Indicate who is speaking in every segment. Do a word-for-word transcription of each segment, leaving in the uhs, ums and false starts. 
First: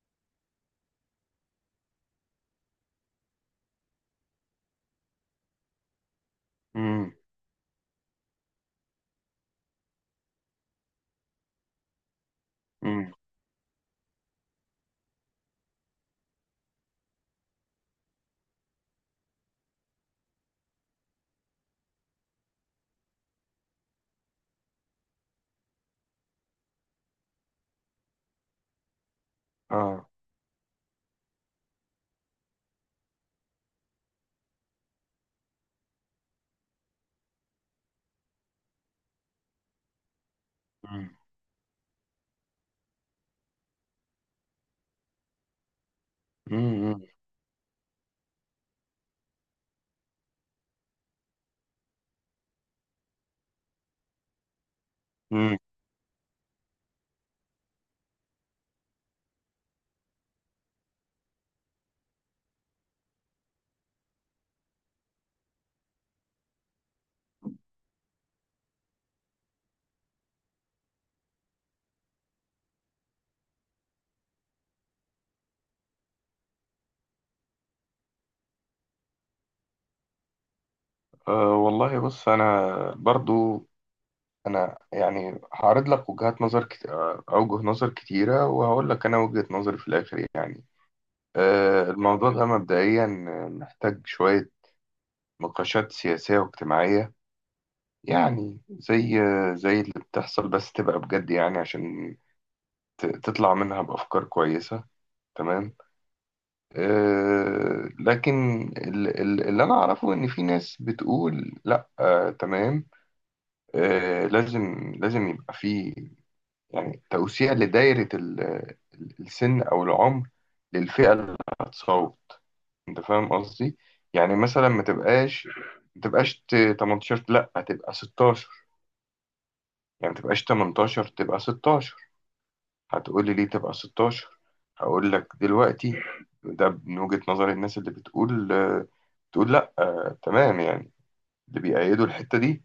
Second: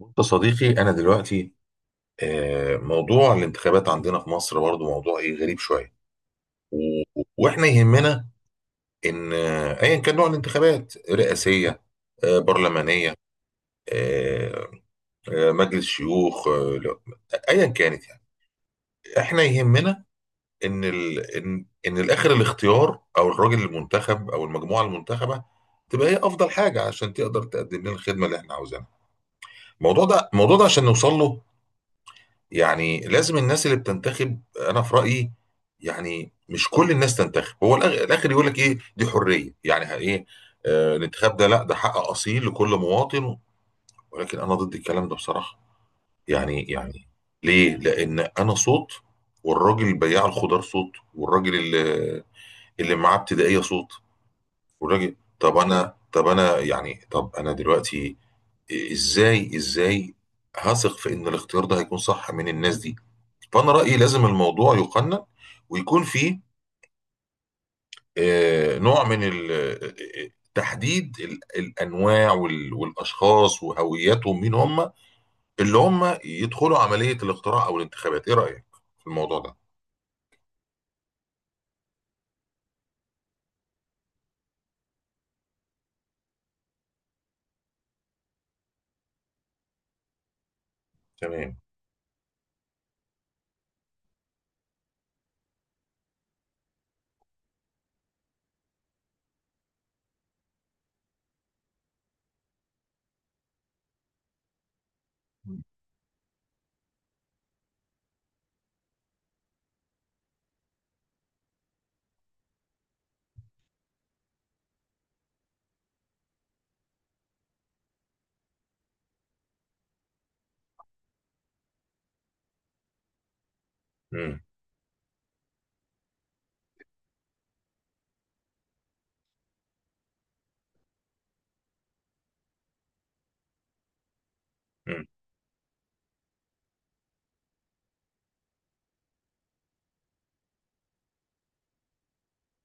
Speaker 1: بص يا صديقي أنا دلوقتي آه، موضوع الانتخابات عندنا في مصر برضو موضوع إيه غريب شوية. و-
Speaker 2: امم،
Speaker 1: وإحنا يهمنا إن آه، أيا كان نوع الانتخابات رئاسية، آه،
Speaker 2: امم،
Speaker 1: برلمانية، آه، آه، مجلس شيوخ، آه، لا، أيا كانت يعني. إحنا يهمنا إن ال... إن إن الآخر الاختيار أو الراجل المنتخب أو المجموعة المنتخبة تبقى هي أفضل حاجة عشان تقدر تقدم لنا الخدمة اللي إحنا عاوزينها. الموضوع
Speaker 2: اه،
Speaker 1: ده الموضوع ده عشان نوصل له، يعني لازم الناس اللي بتنتخب. انا في رايي يعني مش كل الناس تنتخب. هو الأخ- الاخر يقول لك ايه، دي حريه يعني ه- ايه، آه
Speaker 2: امم،
Speaker 1: الانتخاب ده، لا ده حق اصيل لكل مواطن، ولكن انا ضد الكلام ده بصراحه يعني.
Speaker 2: امم، امم،
Speaker 1: يعني ليه؟ لان انا صوت، والراجل بياع الخضار صوت، والراجل اللي، اللي معاه ابتدائيه صوت، والراجل. طب
Speaker 2: امم.
Speaker 1: انا طب انا يعني طب انا دلوقتي ازاي ازاي هثق في ان الاختيار ده هيكون صح من الناس دي؟ فأنا رأيي لازم الموضوع يقنن ويكون فيه آه، نوع من ال- آه، آه، تحديد ال- الأنواع وال- والأشخاص وهوياتهم، مين هم اللي هم يدخلوا عملية الاقتراع أو الانتخابات؟ إيه رأيك في الموضوع ده؟
Speaker 2: آه، والله بص، انا برضو، انا يعني هعرض لك وجهات نظر كت... آه، اوجه نظر كتيره، وهقول لك انا وجهه نظري في الاخر يعني.
Speaker 1: تمام.
Speaker 2: آه، الموضوع ده مبدئيا محتاج شويه نقاشات سياسيه واجتماعيه، يعني زي زي اللي بتحصل، بس تبقى بجد يعني عشان ت... تطلع منها بافكار كويسه. تمام. آه، لكن ال- ال- اللي انا اعرفه ان في ناس بتقول لا، آه، تمام، آه، لازم لازم يبقى في يعني توسيع لدايرة ال- ال- السن او العمر للفئة اللي هتصوت. انت فاهم قصدي؟ يعني
Speaker 1: مم.
Speaker 2: مثلا ما تبقاش ما تبقاش ت- تمنتاشر، لا تبقى ستاشر. يعني ما تبقاش تمنتاشر، تبقى ستاشر. هتقولي ليه تبقى ستاشر؟
Speaker 1: مم.
Speaker 2: هقول لك دلوقتي. ده من وجهة نظر الناس اللي بتقول آه، بتقول لا، آه، تمام، يعني اللي بيأيدوا الحتة دي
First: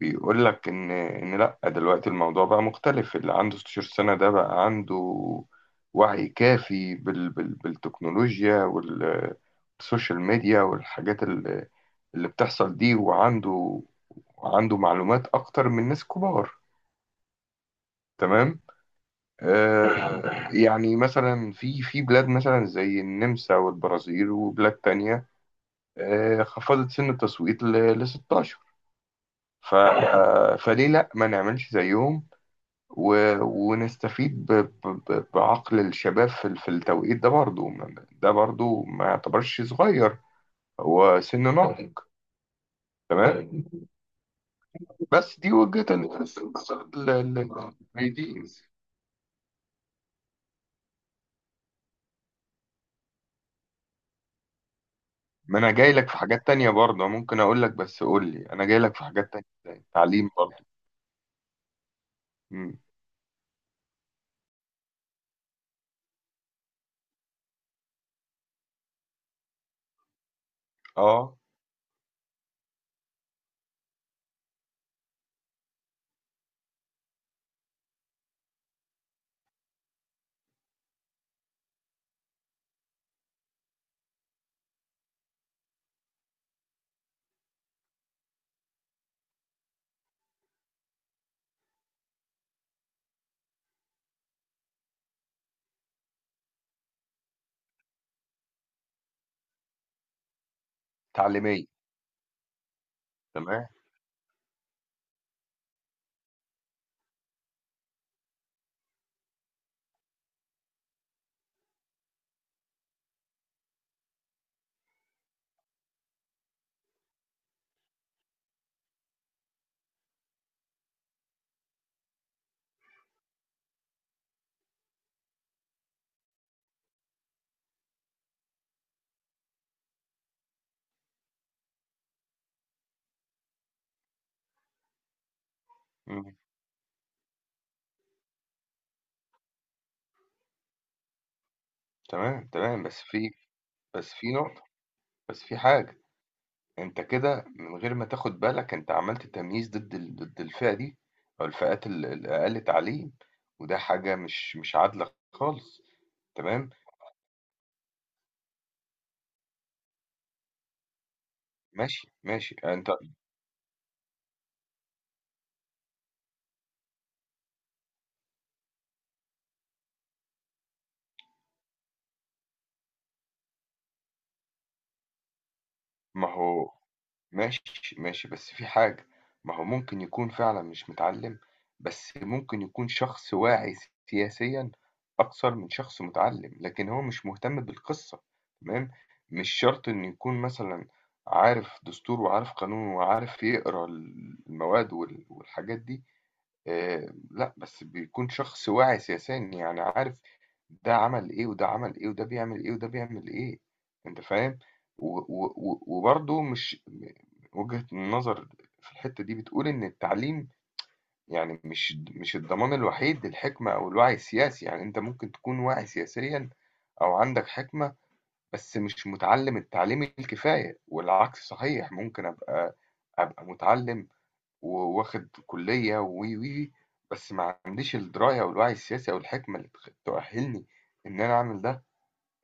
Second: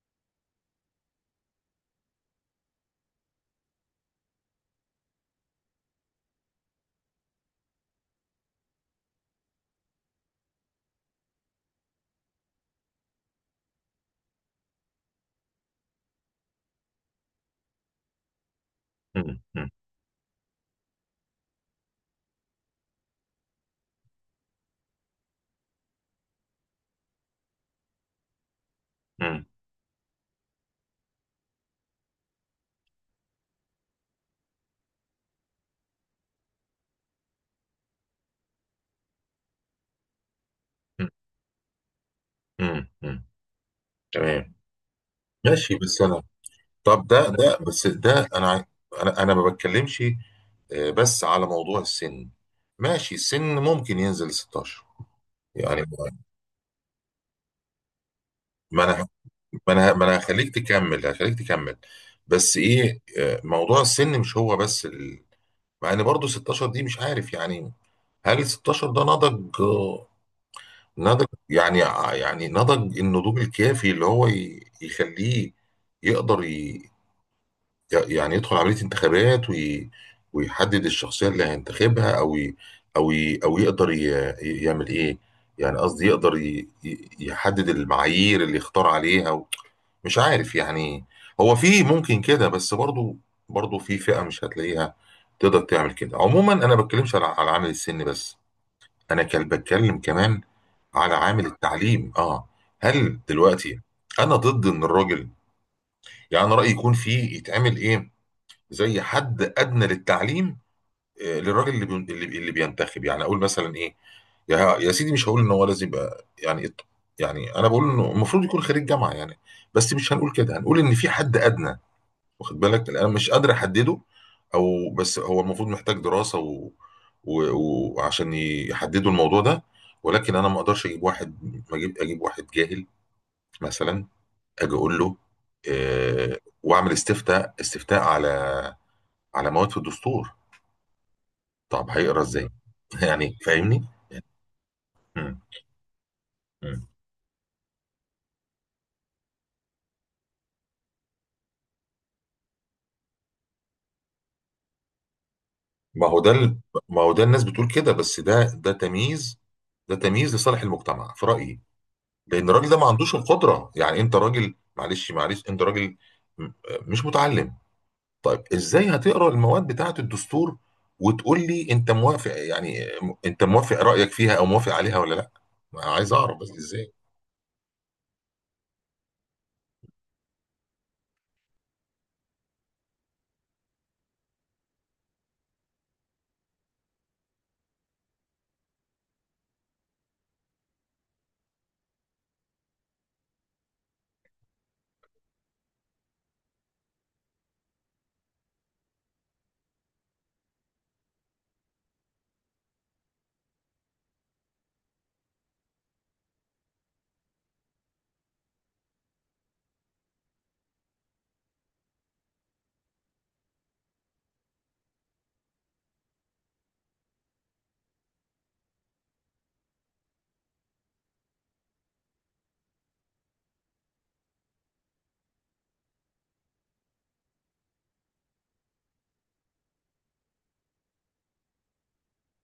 Speaker 2: بيقول لك ان ان لا، دلوقتي الموضوع بقى مختلف. اللي عنده ستاشر سنة ده بقى عنده وعي كافي بال بال بالتكنولوجيا وال- والسوشيال ميديا والحاجات اللي اللي بتحصل دي. وعنده وعنده معلومات اكتر من ناس كبار. تمام.
Speaker 1: مم. مم.
Speaker 2: آه، يعني مثلا في في بلاد مثلا زي النمسا والبرازيل وبلاد تانية، آه، خفضت سن التصويت ل ستاشر.
Speaker 1: مم.
Speaker 2: ف آه، فليه لا ما نعملش زيهم و- ونستفيد ب- ب- ب- بعقل الشباب في ال- في التوقيت ده. برضو ما- ده برضو ما يعتبرش صغير، هو سن ناضج.
Speaker 1: مم. مم.
Speaker 2: تمام.
Speaker 1: تمام.
Speaker 2: بس دي
Speaker 1: ماشي
Speaker 2: وجهة
Speaker 1: بس أنا،
Speaker 2: النظر.
Speaker 1: طب
Speaker 2: ال-
Speaker 1: ده ده
Speaker 2: ال-
Speaker 1: بس
Speaker 2: ال- دي،
Speaker 1: ده أنا عاي- أنا أنا ما بتكلمش آه، بس على موضوع السن. ماشي السن ممكن ينزل ستاشر
Speaker 2: ما انا
Speaker 1: يعني.
Speaker 2: جاي لك في حاجات تانية برضه ممكن اقول لك، بس قول لي، انا جاي
Speaker 1: ما
Speaker 2: لك في
Speaker 1: انا
Speaker 2: حاجات تانية
Speaker 1: ما
Speaker 2: زي
Speaker 1: انا ما انا
Speaker 2: تعليم
Speaker 1: هخليك
Speaker 2: برضه.
Speaker 1: تكمل، هخليك تكمل بس
Speaker 2: امم،
Speaker 1: ايه، آه، موضوع السن مش هو بس ال...، مع ان برضه ستاشر دي مش عارف يعني، هل ستاشر ده نضج، آه، نضج
Speaker 2: اه،
Speaker 1: يعني، يعني نضج النضوج الكافي اللي هو ي... يخليه يقدر ي... يعني يدخل عملية انتخابات وي... ويحدد الشخصية اللي هينتخبها، او ي... او ي... او يقدر ي... ي- يعمل ايه، يعني قصدي يقدر ي... ي- يحدد المعايير اللي يختار عليها. مش عارف يعني. هو في ممكن كده، بس برضو، برضو في فئة مش هتلاقيها تقدر تعمل كده. عموما انا ما بتكلمش على على عامل السن بس، انا كان بتكلم كمان على عامل
Speaker 2: تعليمية،
Speaker 1: التعليم. اه، هل
Speaker 2: تمام.
Speaker 1: دلوقتي انا ضد ان الراجل، يعني انا رأيي يكون في، يتعمل ايه زي حد ادنى للتعليم، آه، للراجل اللي بي- اللي اللي بينتخب، يعني اقول مثلا ايه يا يا سيدي، مش هقول ان هو لازم يبقى يعني إط- يعني انا بقول انه المفروض يكون خريج جامعة يعني، بس مش هنقول كده، هنقول ان في حد ادنى. واخد بالك؟ لأن انا مش قادر احدده، او بس هو المفروض محتاج دراسه و... و... وعشان يحددوا الموضوع ده. ولكن انا ما اقدرش اجيب واحد، ما اجيب اجيب واحد جاهل مثلا، اجي اقول له
Speaker 2: مم.
Speaker 1: آه... واعمل استفتاء استفتاء على على مواد في الدستور، طب هيقرا ازاي؟
Speaker 2: تمام تمام بس في
Speaker 1: يعني فاهمني.
Speaker 2: بس في نقطة،
Speaker 1: مم.
Speaker 2: بس في حاجة.
Speaker 1: مم.
Speaker 2: انت كده من غير ما تاخد بالك، انت عملت تمييز ضد ال... ضد الفئة دي، او الفئات ال- الاقل تعليم. وده حاجة مش مش عادلة خالص.
Speaker 1: ما هو ده ال...
Speaker 2: تمام.
Speaker 1: ما هو ده الناس بتقول كده، بس ده ده تمييز، ده تمييز لصالح المجتمع في رايي.
Speaker 2: ماشي
Speaker 1: لان
Speaker 2: ماشي
Speaker 1: الراجل ده ما
Speaker 2: انت،
Speaker 1: عندوش القدره يعني. انت راجل، معلش معلش، انت راجل م- مش متعلم، طيب ازاي هتقرا المواد بتاعه الدستور، وتقول لي انت موافق؟ يعني انت موافق رايك فيها او موافق عليها ولا لا؟ ما عايز
Speaker 2: ما
Speaker 1: اعرف بس
Speaker 2: هو،
Speaker 1: ازاي.
Speaker 2: ماشي، ماشي، بس في حاجة. ما هو ممكن يكون فعلًا مش متعلّم، بس ممكن يكون شخص واعي سياسيًا أكثر من شخص متعلّم، لكن هو مش مهتم بالقصة، تمام؟ مش شرط إنه يكون مثلًا عارف دستور وعارف قانون وعارف يقرا المواد وال والحاجات دي. آآ لأ، بس بيكون شخص واعي سياسيًا، يعني عارف ده عمل إيه، وده عمل إيه، وده بيعمل إيه، وده بيعمل إيه. أنت فاهم؟ و و و وبرضه مش م وجهة النظر في الحتّة دي بتقول إن التعليم يعني مش مش الضمان الوحيد للحكمة أو الوعي السياسي. يعني أنت ممكن تكون واعي سياسيًا أو عندك حكمة، بس مش متعلّم التعليم الكفاية، والعكس صحيح، ممكن أبقى أبقى متعلّم وواخد كلية و و و بس ما عنديش الدراية أو الوعي السياسي أو الحكمة اللي تخ- تؤهلني إن أنا أعمل ده.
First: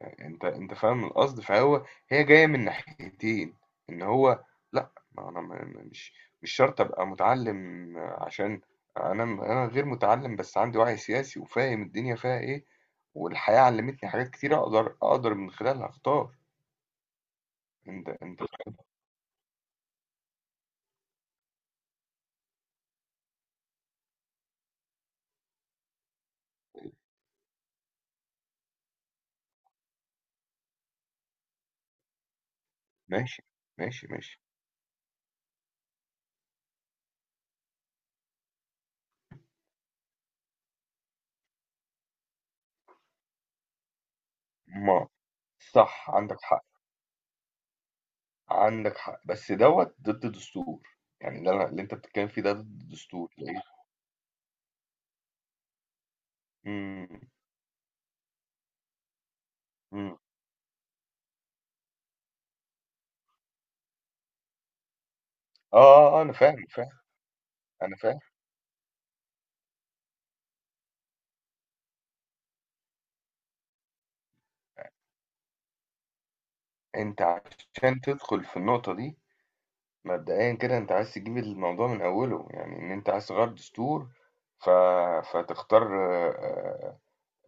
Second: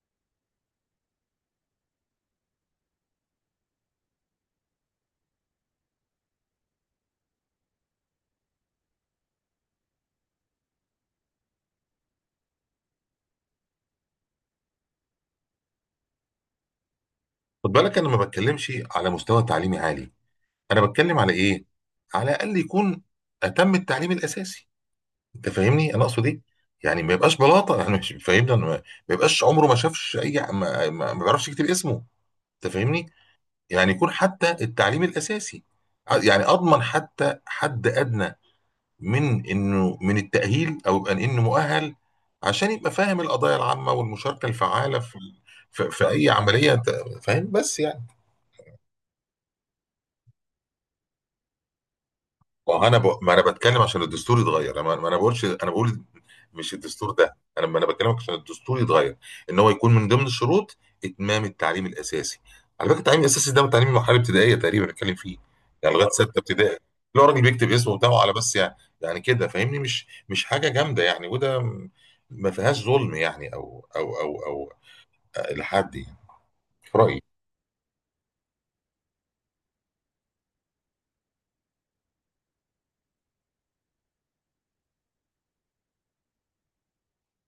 Speaker 2: أنت أنت فاهم القصد؟ فهو هي جاية من ناحيتين. إن هو لأ، ما أنا ما- ما- مش، مش شرط أبقى متعلم عشان أنا أنا غير متعلم، بس عندي وعي سياسي وفاهم الدنيا فيها إيه، والحياة علمتني حاجات كتير أقدر أقدر من خلالها أختار.
Speaker 1: خد بالك انا
Speaker 2: أنت
Speaker 1: ما
Speaker 2: أنت
Speaker 1: بتكلمش على مستوى تعليمي عالي، انا بتكلم على ايه، على الاقل يكون اتم التعليم الاساسي. انت فاهمني انا اقصد ايه، يعني ما يبقاش بلاطه يعني مش فاهمني أنا. ما ما يبقاش عمره ما شافش اي ما, ما ما بيعرفش يكتب اسمه. انت فاهمني،
Speaker 2: ماشي
Speaker 1: يعني
Speaker 2: ماشي
Speaker 1: يكون
Speaker 2: ماشي
Speaker 1: حتى التعليم الأساسي، ع- يعني أضمن حتى حد أدنى من إنه من التأهيل، أو يبقى إنه مؤهل عشان يبقى فاهم القضايا العامة والمشاركة الفعالة
Speaker 2: ما،
Speaker 1: في في, في
Speaker 2: صح
Speaker 1: أي
Speaker 2: عندك حق.
Speaker 1: عملية. أنت فاهم بس يعني،
Speaker 2: عندك حق بس دوت ضد دستور. يعني اللي انا اللي انت بتتكلم فيه ده
Speaker 1: ما
Speaker 2: ضد
Speaker 1: انا ب... ما
Speaker 2: دستور
Speaker 1: انا
Speaker 2: ليه؟
Speaker 1: بتكلم عشان الدستور يتغير، انا ما انا بقولش، انا بقول مش الدستور
Speaker 2: امم.
Speaker 1: ده، انا ما انا بكلمك عشان الدستور يتغير، ان هو يكون من
Speaker 2: امم.
Speaker 1: ضمن الشروط اتمام التعليم الاساسي. على فكره التعليم الاساسي ده تعليم المرحله الابتدائيه تقريبا بنتكلم فيه،
Speaker 2: اه.
Speaker 1: يعني لغايه
Speaker 2: آه، آه،
Speaker 1: سته
Speaker 2: انا فاهم
Speaker 1: ابتدائي،
Speaker 2: فاهم
Speaker 1: اللي هو راجل بيكتب
Speaker 2: انا
Speaker 1: اسمه
Speaker 2: فاهم.
Speaker 1: بتاعه على بس يعني، يعني كده فاهمني، مش مش حاجه جامده يعني، وده م- ما فيهاش ظلم يعني او او او او لحد يعني، في رايي.
Speaker 2: انت عشان تدخل في النقطة دي، مبدئيا كده انت عايز تجيب الموضوع من اوله، يعني ان انت عايز تغير دستور. ف... فتختار آه،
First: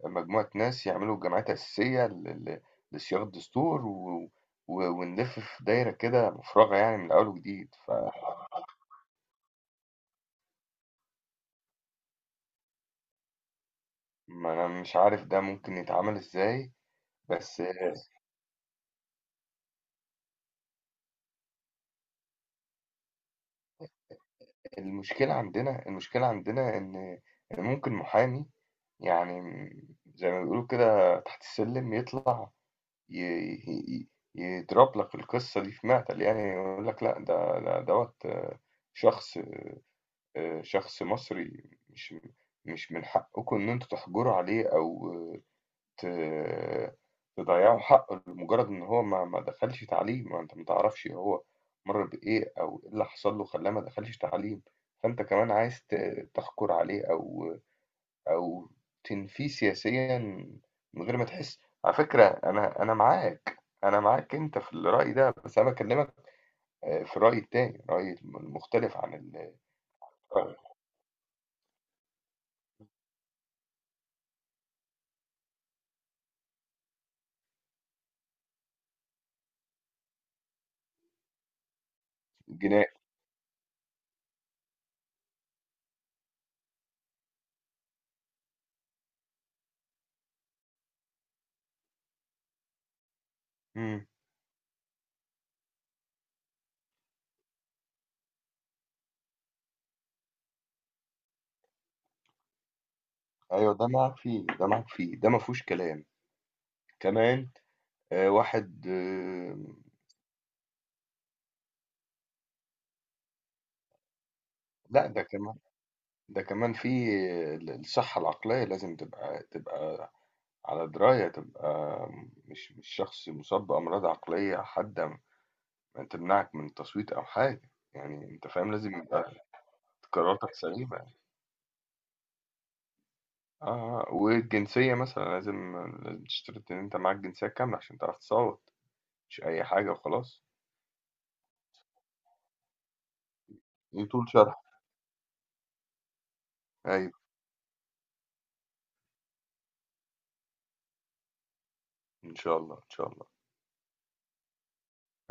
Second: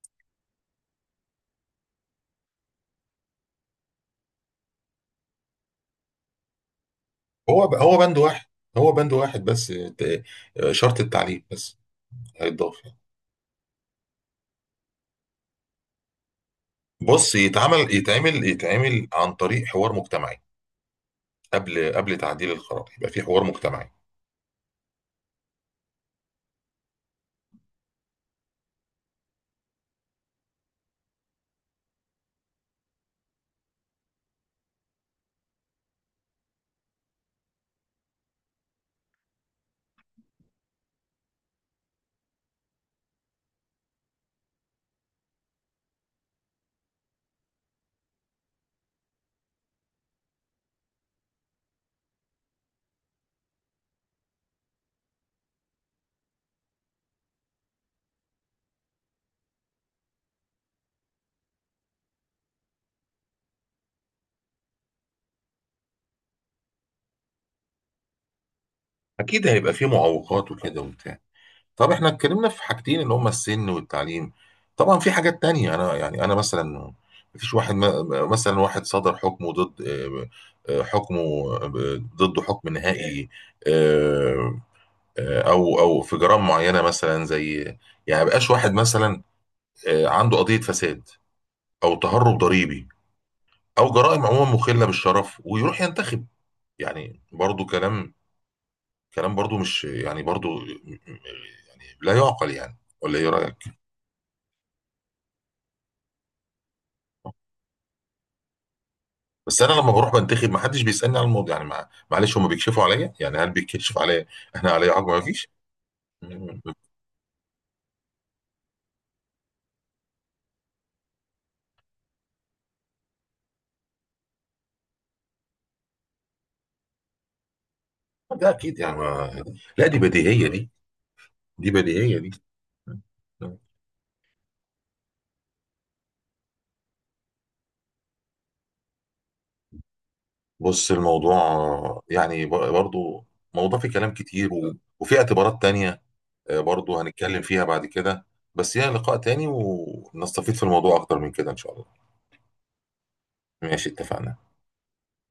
Speaker 2: آه، مجموعة ناس يعملوا جمعيات أساسية ل... ل... لصياغة الدستور و... و... ونلف في دايرة كده مفرغة يعني من اول
Speaker 1: هو
Speaker 2: وجديد.
Speaker 1: هو بند واحد، هو بند واحد بس، ت- شرط التعليم بس هيتضاف يعني.
Speaker 2: فما انا مش عارف ده ممكن يتعمل ازاي.
Speaker 1: بص
Speaker 2: بس
Speaker 1: يتعمل
Speaker 2: آه،
Speaker 1: يتعمل يتعمل عن طريق حوار مجتمعي، قبل قبل تعديل القرار يبقى في حوار مجتمعي.
Speaker 2: المشكلة عندنا المشكلة عندنا إن إن ممكن محامي، يعني، م- زي ما بيقولوا كده تحت السلم، يطلع ي- ي- ي- يضرب لك القصة دي في معتل. يعني يقول لك لا، ده ده دوت، آه، شخص، آه، شخص مصري، مش مش من حقكم إن أنتوا تحجروا عليه، أو ت تضيّعوا حقّه لمجرّد إن هو ما ما دخلش تعليم، ما أنت ما تعرفش هو مَر بإيه أو إيه اللي حصل له خلّاه ما دخلش تعليم. فأنت كمان عايز ت تحكُر عليه، أو أو تنفيه سياسيًا من غير ما تحس. على فكرة، أنا أنا معاك، أنا معاك أنت في الرأي ده، بس أنا باكلّمك آآ في الرأي التاني، الرأي الم المختلف عن
Speaker 1: اكيد
Speaker 2: ال
Speaker 1: هيبقى في معوقات وكده وبتاع. طب احنا اتكلمنا في حاجتين اللي هما السن والتعليم، طبعا في حاجات تانية، انا يعني انا مثلا مفيش واحد م- مثلا واحد صدر حكمه ضد، آه، آه، حكمه آه، ضده حكم
Speaker 2: الجنائي.
Speaker 1: نهائي، آه، آه، او او في جرائم معينه مثلا، زي يعني مبقاش واحد مثلا آه، عنده قضيه فساد او تهرب ضريبي، او
Speaker 2: إمم.
Speaker 1: جرائم عموما مخله بالشرف، ويروح ينتخب؟ يعني برضو كلام، كلام برضو مش يعني برضو يعني لا يعقل يعني، ولا ايه رايك؟
Speaker 2: أيوه ده معاك فيه، ده معاك فيه، ده ما فيهوش كلام. كمان آآ واحد آه،
Speaker 1: بس انا لما بروح بنتخب ما حدش بيسالني على الموضوع يعني، مع... معلش هم بيكشفوا عليا يعني؟ هل بيكشف عليا احنا عليا حاجه؟
Speaker 2: لأ،
Speaker 1: ما
Speaker 2: ده
Speaker 1: فيش.
Speaker 2: كمان ده كمان في ال الصحّة العقلية، لازم تبقى تبقى على دراية، تبقى مش مش شخص مُصاب بأمراض عقلية حادة م تمنعك من التصويت أو حاجة. يعني أنت
Speaker 1: ده
Speaker 2: فاهم،
Speaker 1: اكيد
Speaker 2: لازم
Speaker 1: يعني
Speaker 2: يبقى
Speaker 1: ما... لا دي بديهيه
Speaker 2: قراراتك
Speaker 1: دي،
Speaker 2: سليمة.
Speaker 1: دي بديهيه دي
Speaker 2: آه، آه، والجنسية مثلًا لازم لازم تشترط إن أنت معاك جنسية كاملة عشان تعرف تصوّت، مش أي حاجة وخلاص.
Speaker 1: بص الموضوع يعني ب- برضو موضوع فيه كلام
Speaker 2: يطول
Speaker 1: كتير
Speaker 2: شرحه.
Speaker 1: و... وفي اعتبارات تانية آه، برضو
Speaker 2: أيوه.
Speaker 1: هنتكلم فيها بعد كده، بس هي لقاء تاني ونستفيد في الموضوع أكتر من كده إن شاء الله.
Speaker 2: إن شاء الله، إن شاء الله.
Speaker 1: ماشي اتفقنا.